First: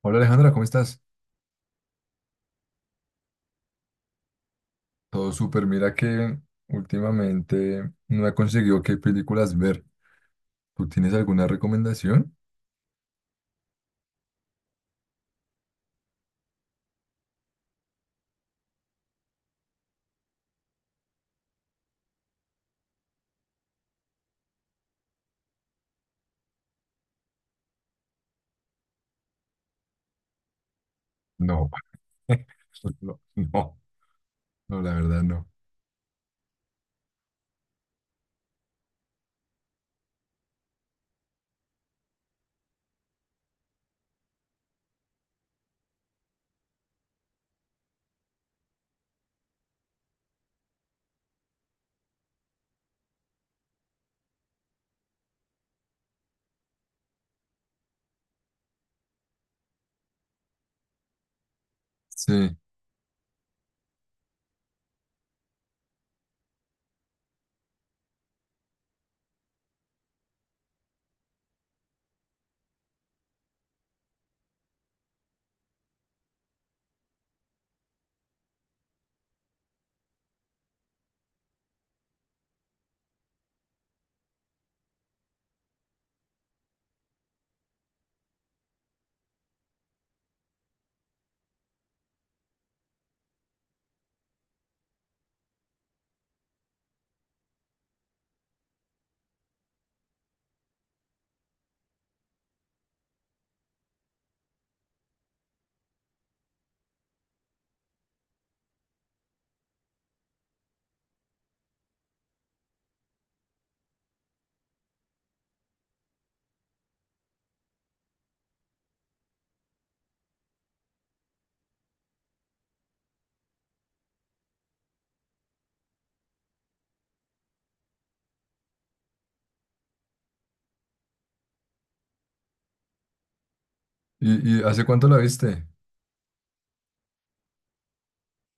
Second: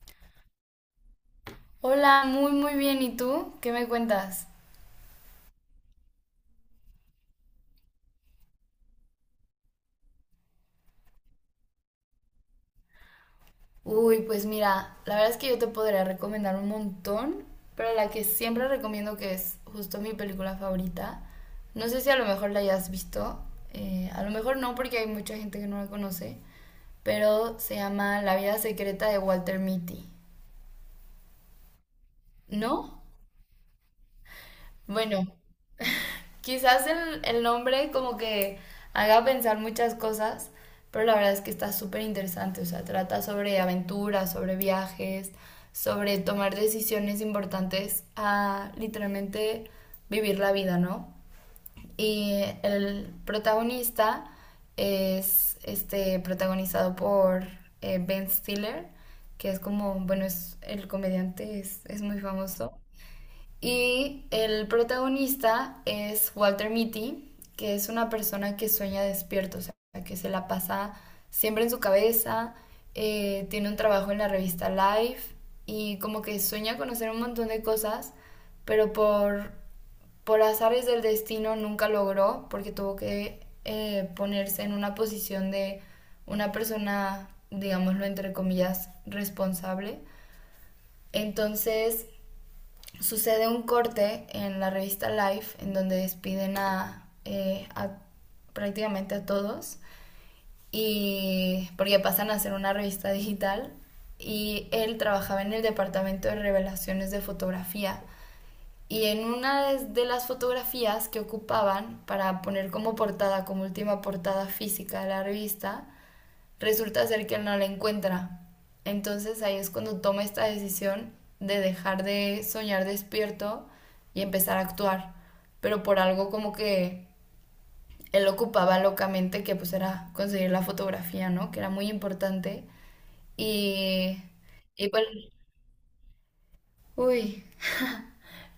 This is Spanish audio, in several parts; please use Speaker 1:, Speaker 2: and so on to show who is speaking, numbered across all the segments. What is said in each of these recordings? Speaker 1: Hola Alejandra, ¿cómo estás?
Speaker 2: Hola, muy muy bien. ¿Y tú? ¿Qué me cuentas?
Speaker 1: Todo súper. Mira que últimamente no he conseguido qué películas ver. ¿Tú tienes alguna recomendación?
Speaker 2: Uy, pues mira, la verdad es que yo te podría recomendar un montón, pero la que siempre recomiendo que es justo mi película favorita. No sé si a lo mejor la hayas visto, a lo mejor no porque hay mucha gente que no la conoce, pero se llama La vida secreta de Walter Mitty.
Speaker 1: No,
Speaker 2: ¿No?
Speaker 1: no, no, no, la verdad
Speaker 2: Bueno,
Speaker 1: no.
Speaker 2: quizás el nombre como que haga pensar muchas cosas, pero la verdad es que está súper interesante, o sea, trata sobre aventuras, sobre viajes, sobre tomar decisiones importantes a literalmente vivir la vida, ¿no? Y el protagonista es este, protagonizado por Ben Stiller, que es como, bueno, es el comediante, es muy
Speaker 1: Sí.
Speaker 2: famoso. Y el protagonista es Walter Mitty, que es una persona que sueña despierto, o sea, que se la pasa siempre en su cabeza, tiene un trabajo en la revista Life y como que sueña conocer un montón de cosas, pero por azares del destino nunca logró porque tuvo que ponerse en una posición de una persona, digámoslo entre comillas, responsable. Entonces sucede un corte en la revista Life en donde despiden a prácticamente a todos y porque pasan a ser una revista digital y él trabajaba en el departamento de revelaciones de fotografía y en una de las fotografías que ocupaban para poner como portada, como última portada física de la revista, resulta ser que no la encuentra. Entonces ahí es cuando toma esta decisión de dejar de soñar despierto y empezar a actuar, pero por algo como que él ocupaba locamente que pues era conseguir la fotografía, ¿no? Que era muy importante y
Speaker 1: ¿Y hace
Speaker 2: y pues
Speaker 1: cuánto la viste?
Speaker 2: uy,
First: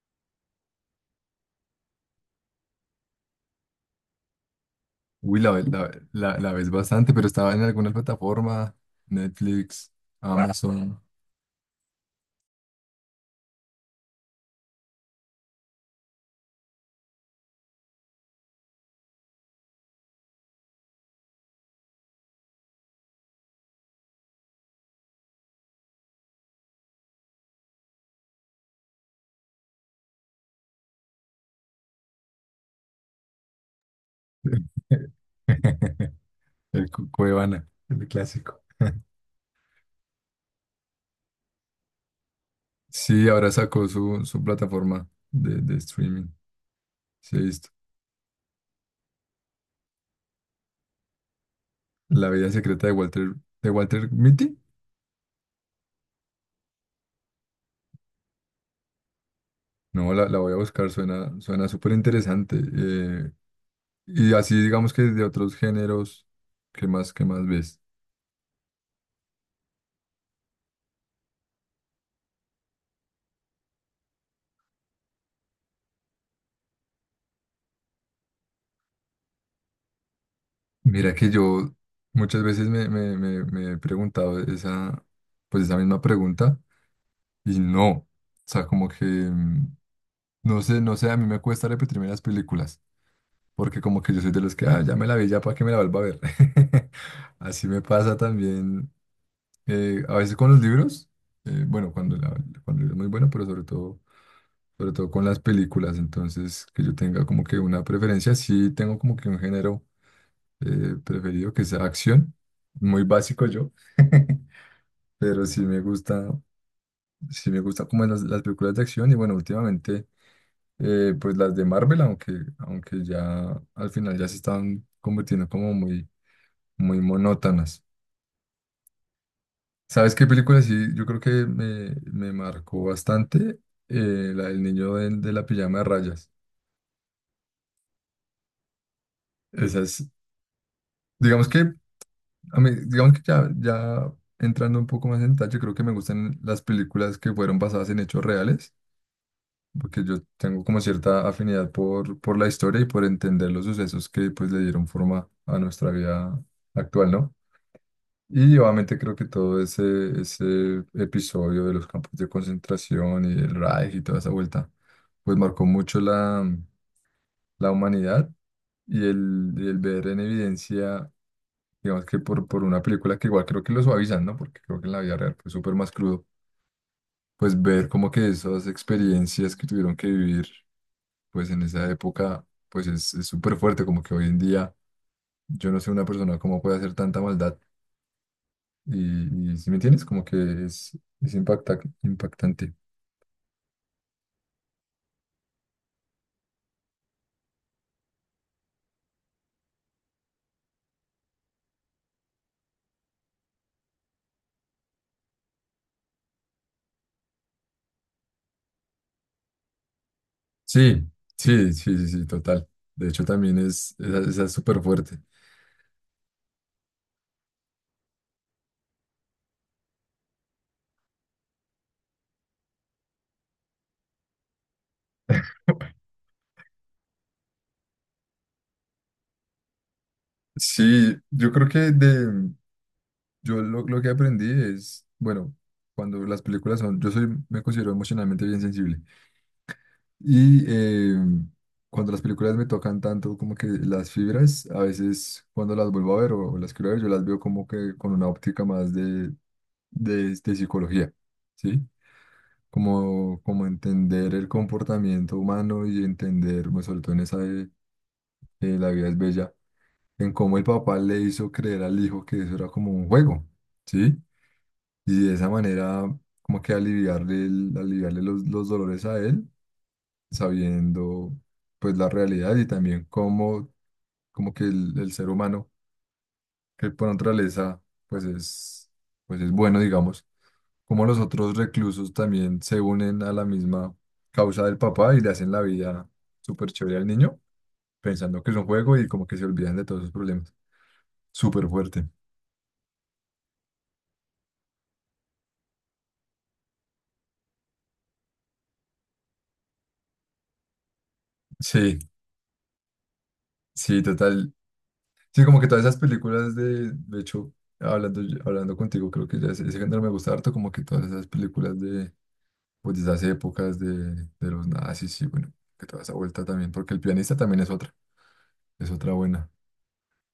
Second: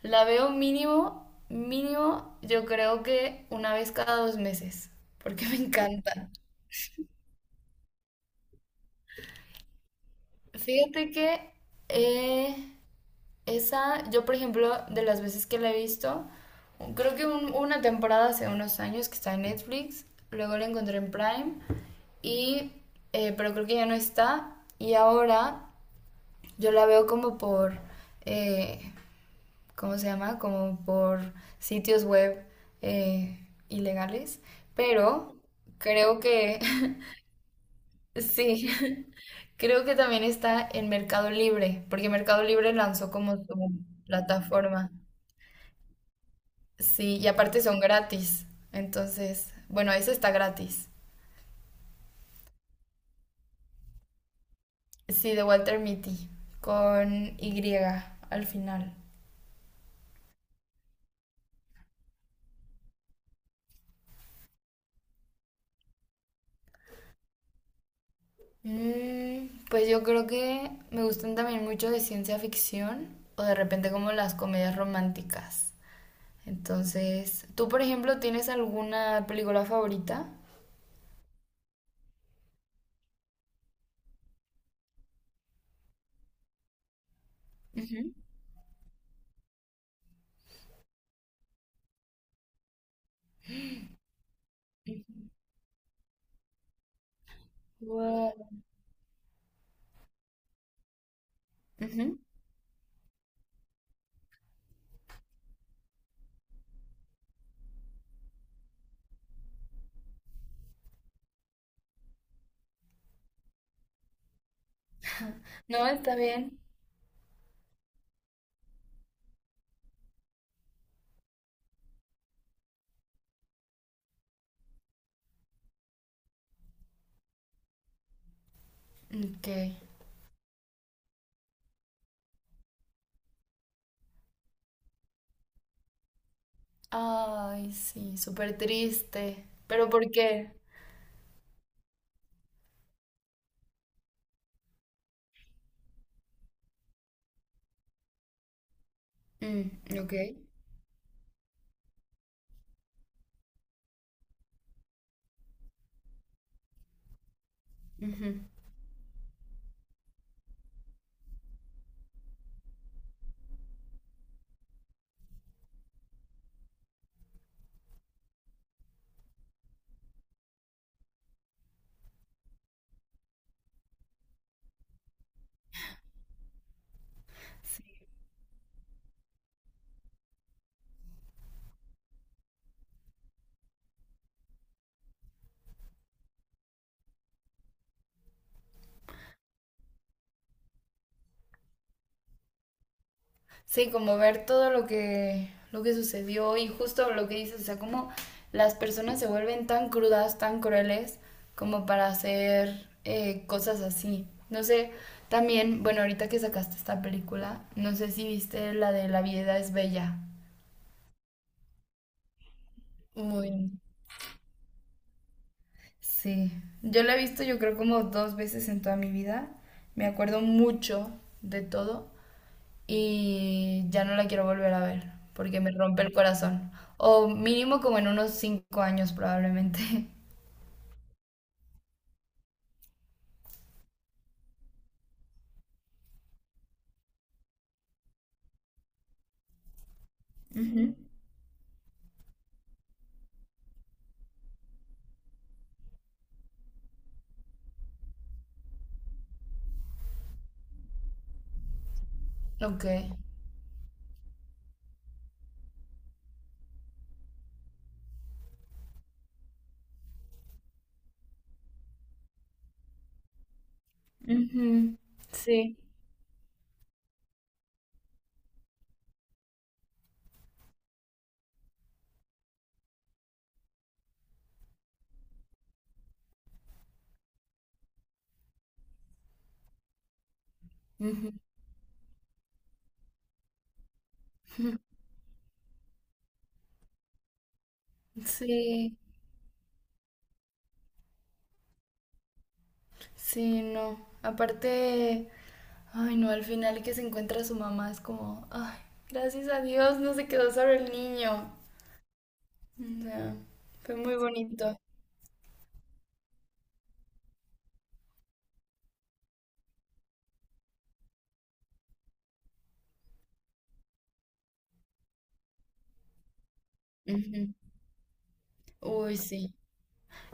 Speaker 2: la veo mínimo mínimo yo creo que una vez cada 2 meses,
Speaker 1: Uy,
Speaker 2: porque
Speaker 1: la,
Speaker 2: me
Speaker 1: la,
Speaker 2: encanta.
Speaker 1: la ves bastante, pero estaba en alguna plataforma, Netflix, Amazon,
Speaker 2: Fíjate que eh, Esa, yo por ejemplo, de las veces que la he visto, creo que una temporada hace unos años que está en Netflix, luego la encontré en Prime, y, pero creo que ya no está, y ahora yo la veo como por, eh, ¿cómo se llama? Como por sitios web eh, ilegales, pero creo que,
Speaker 1: el Cuevana, el clásico.
Speaker 2: sí, creo que también está en Mercado Libre, porque Mercado Libre lanzó
Speaker 1: Sí,
Speaker 2: como
Speaker 1: ahora
Speaker 2: su
Speaker 1: sacó su
Speaker 2: plataforma.
Speaker 1: plataforma de streaming.
Speaker 2: Sí, y
Speaker 1: Sí,
Speaker 2: aparte son gratis. Entonces, bueno, eso está gratis.
Speaker 1: La vida secreta de Walter Mitty.
Speaker 2: Sí, de Walter Mitty, con Y al final.
Speaker 1: No, la voy a buscar, suena, suena súper interesante. Y así digamos que de otros géneros, qué más ves?
Speaker 2: Mm, pues yo creo que me gustan también mucho de ciencia ficción o de repente como las comedias románticas. Entonces, ¿tú, por ejemplo, tienes alguna película favorita?
Speaker 1: Mira que yo muchas veces me he preguntado esa, pues esa misma pregunta y no, o
Speaker 2: Ujú.
Speaker 1: sea, como que, no sé, no sé, a mí me cuesta repetirme las películas, porque como que yo soy de los que, ah, ya me la vi, ya para que me la vuelva a ver. Así me pasa
Speaker 2: Guau.
Speaker 1: también. A veces con los libros, bueno, cuando,
Speaker 2: Ujú.
Speaker 1: la, cuando es muy bueno, pero sobre todo con las películas, entonces que yo tenga como que una preferencia, sí tengo como que un género preferido que sea acción, muy básico yo, pero
Speaker 2: No, está bien.
Speaker 1: sí me gusta como las películas de acción y bueno, últimamente pues las de Marvel, aunque, aunque ya al final ya se están convirtiendo como muy, muy monótonas.
Speaker 2: Ok.
Speaker 1: ¿Sabes qué película sí? Yo creo que me marcó bastante la del niño de la pijama de rayas.
Speaker 2: Ay, sí, súper triste.
Speaker 1: Esa
Speaker 2: ¿Pero
Speaker 1: es,
Speaker 2: por qué?
Speaker 1: digamos que, a mí, digamos que ya, ya entrando un poco más en detalle, yo creo que me gustan las películas que fueron basadas en hechos reales,
Speaker 2: Mm,
Speaker 1: porque
Speaker 2: ok.
Speaker 1: yo tengo como cierta afinidad por la historia y por entender los sucesos que pues le dieron forma a nuestra vida actual, ¿no?
Speaker 2: Ujú.
Speaker 1: Y obviamente creo que todo ese, ese episodio de los campos de concentración y el Reich y toda esa vuelta, pues marcó mucho la, la humanidad y el ver en evidencia, digamos que por una película que igual creo que lo suavizan, ¿no? Porque creo que en la vida real fue súper más crudo, pues ver
Speaker 2: Sí.
Speaker 1: como que esas experiencias que tuvieron que vivir, pues en esa época, pues es súper fuerte, como que hoy en día yo no sé una persona cómo puede hacer tanta maldad. Y si me entiendes, como que es impacta, impactante.
Speaker 2: Sí, como ver todo lo que, sucedió y justo lo que dices, o sea, como las personas se vuelven tan crudas, tan crueles, como para hacer cosas así. No sé, también, bueno, ahorita que sacaste esta película, no sé si viste la de La vida es bella.
Speaker 1: Sí, sí, sí, sí, sí, total. De hecho, también
Speaker 2: Muy,
Speaker 1: es, esa es súper fuerte.
Speaker 2: sí. Yo la he visto, yo creo, como 2 veces en toda mi vida. Me acuerdo mucho de todo, y ya no la quiero volver a ver porque me rompe el corazón. O mínimo como en unos 5 años probablemente.
Speaker 1: Sí, yo creo que de, yo lo que aprendí es, bueno, cuando las películas son, yo soy, me considero emocionalmente bien sensible. Y
Speaker 2: Ujú,
Speaker 1: cuando las películas me tocan tanto como que las fibras, a veces cuando las vuelvo a ver o las quiero ver, yo las veo como que con una óptica más de, de psicología, ¿sí?
Speaker 2: ok.
Speaker 1: Como, como entender el comportamiento humano y entender, me sobre todo en esa de La vida es bella, en cómo el papá le hizo creer al hijo que eso era como un juego, ¿sí?
Speaker 2: Ujú.
Speaker 1: Y de esa
Speaker 2: Sí.
Speaker 1: manera, como que aliviarle, aliviarle los dolores a él, sabiendo pues la realidad y también cómo, como que el ser humano, que por naturaleza, pues es, pues es bueno, digamos cómo los
Speaker 2: Ujú.
Speaker 1: otros reclusos también se unen a la misma causa del papá y le hacen la vida súper chévere al niño, pensando que es un
Speaker 2: Sí,
Speaker 1: juego y como que se olvidan de todos sus problemas. Súper fuerte.
Speaker 2: sí, no. Aparte, ay no, al final que se encuentra su mamá es como, ay, gracias a Dios no se quedó solo el niño.
Speaker 1: Sí,
Speaker 2: O sea, fue
Speaker 1: sí,
Speaker 2: muy
Speaker 1: total.
Speaker 2: bonito.
Speaker 1: Sí, como que todas esas películas de hecho, hablando, hablando contigo, creo que ya ese género me gusta harto, como que todas esas películas de, pues, de esas épocas de los nazis, sí, bueno, que toda esa vuelta también, porque el pianista
Speaker 2: Ujú.
Speaker 1: también es otra
Speaker 2: Uy,
Speaker 1: buena.
Speaker 2: sí.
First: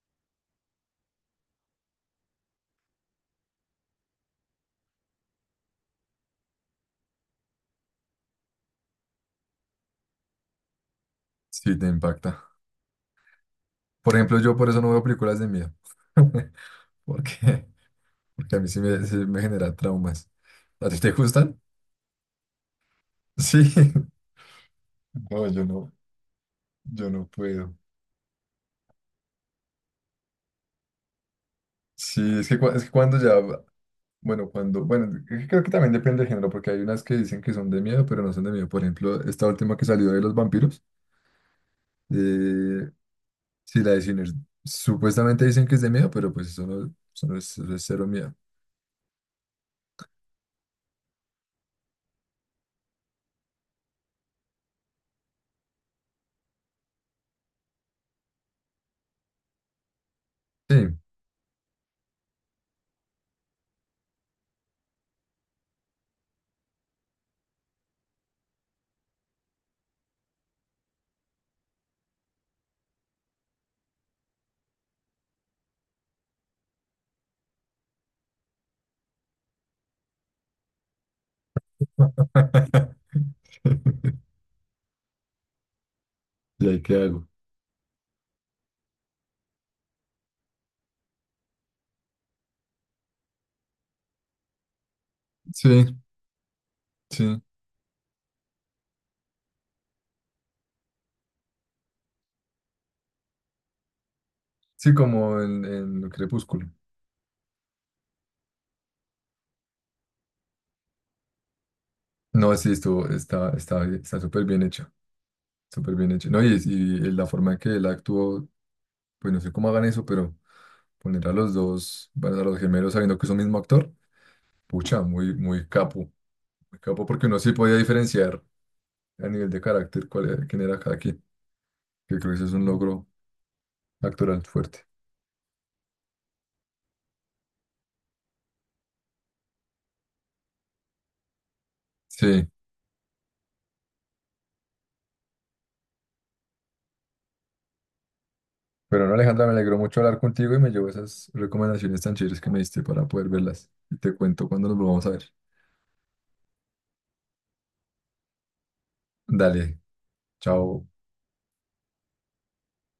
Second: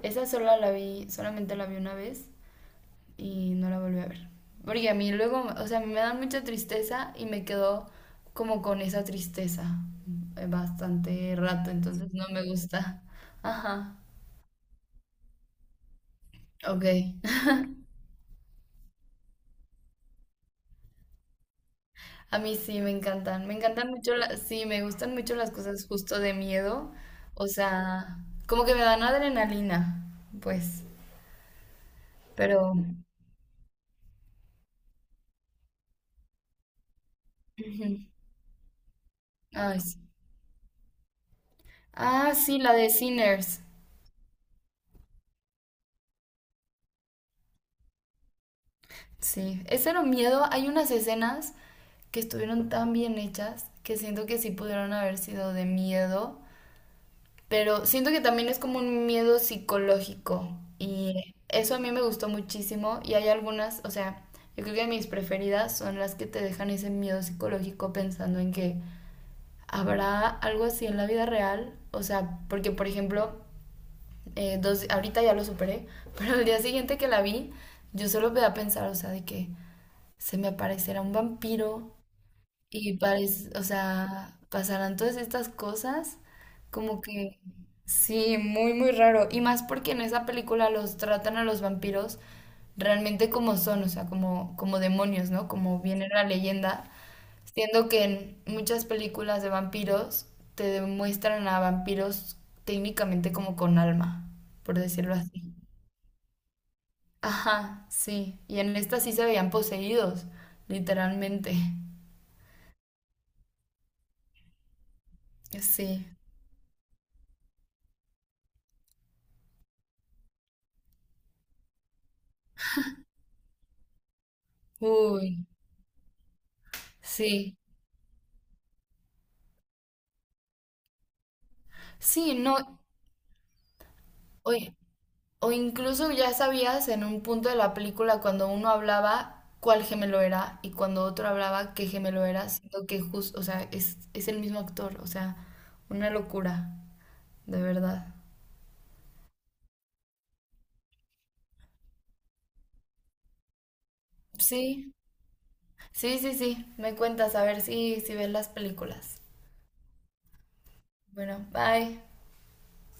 Speaker 2: Esa sola la vi, solamente la vi una vez y no la volví a ver. Porque a mí luego, o sea, me da mucha tristeza y me quedo como con esa tristeza bastante rato,
Speaker 1: Sí, te
Speaker 2: entonces no
Speaker 1: impacta.
Speaker 2: me gusta. Ajá.
Speaker 1: Por ejemplo, yo por eso no veo películas de miedo.
Speaker 2: Ok.
Speaker 1: Porque, porque a mí sí me genera traumas. ¿A ti te gustan?
Speaker 2: A mí sí me encantan. Me
Speaker 1: Sí.
Speaker 2: encantan mucho las, sí, me gustan mucho
Speaker 1: No,
Speaker 2: las
Speaker 1: yo
Speaker 2: cosas
Speaker 1: no,
Speaker 2: justo de miedo.
Speaker 1: yo no
Speaker 2: O
Speaker 1: puedo.
Speaker 2: sea, como que me dan adrenalina, pues.
Speaker 1: Sí, es
Speaker 2: Pero
Speaker 1: que, es que cuando ya, bueno, cuando, bueno, es que creo que también depende del género, porque hay unas que dicen que son de
Speaker 2: ujú.
Speaker 1: miedo, pero no son de miedo. Por ejemplo, esta última
Speaker 2: Ay,
Speaker 1: que
Speaker 2: sí.
Speaker 1: salió de los vampiros,
Speaker 2: Ah, sí, la
Speaker 1: eh,
Speaker 2: de Sinners.
Speaker 1: sí, la de Sinners, supuestamente dicen que es de miedo, pero pues eso no es, eso es cero miedo.
Speaker 2: Sí, ese era un miedo. Hay unas escenas que estuvieron tan bien hechas que siento que sí pudieron haber sido de miedo, pero siento que también es como un miedo psicológico
Speaker 1: Sí.
Speaker 2: y eso a mí me gustó muchísimo y hay algunas, o sea, yo creo que mis preferidas son las que te dejan ese miedo psicológico pensando en que habrá algo así en la vida real, o sea, porque por ejemplo, dos, ahorita ya lo superé, pero el día siguiente que la vi, yo solo me da a pensar, o sea, de que se me aparecerá un vampiro y parece, o sea, pasarán todas estas cosas,
Speaker 1: ¿Y ahí qué
Speaker 2: como
Speaker 1: hago?
Speaker 2: que sí, muy, muy raro. Y más porque en esa película los tratan a los vampiros realmente como son, o sea, como demonios, ¿no? Como
Speaker 1: Sí,
Speaker 2: viene la leyenda.
Speaker 1: sí.
Speaker 2: Siendo que en muchas películas de vampiros te demuestran a vampiros técnicamente como con alma, por
Speaker 1: Sí,
Speaker 2: decirlo
Speaker 1: como
Speaker 2: así.
Speaker 1: en Crepúsculo.
Speaker 2: Ajá, sí. Y en esta sí se veían poseídos, literalmente.
Speaker 1: No, sí, estuvo, está, está, está súper bien hecha, súper
Speaker 2: Sí.
Speaker 1: bien hecha. No, y la forma en que él actuó, pues no sé cómo hagan eso, pero poner a los dos, bueno, a los gemelos sabiendo que es un mismo actor, pucha, muy,
Speaker 2: Uy,
Speaker 1: muy capo, porque uno sí
Speaker 2: sí.
Speaker 1: podía diferenciar a nivel de carácter cuál quién era cada quien, que creo
Speaker 2: Sí,
Speaker 1: que eso es
Speaker 2: no,
Speaker 1: un logro actoral
Speaker 2: o,
Speaker 1: fuerte.
Speaker 2: o incluso ya sabías en un punto de la película cuando uno hablaba cuál gemelo era y cuando otro hablaba qué gemelo era,
Speaker 1: Sí,
Speaker 2: siendo que justo, o sea, es el mismo actor, o sea, una locura, de verdad.
Speaker 1: pero no, Alejandra, me alegró mucho hablar contigo y me llevo esas recomendaciones tan chéveres que me diste para poder verlas. Y te cuento cuando nos
Speaker 2: Sí,
Speaker 1: volvamos a ver.
Speaker 2: sí, sí, sí, me cuentas a ver si ves las películas.
Speaker 1: Dale, chao.
Speaker 2: Bueno, bye.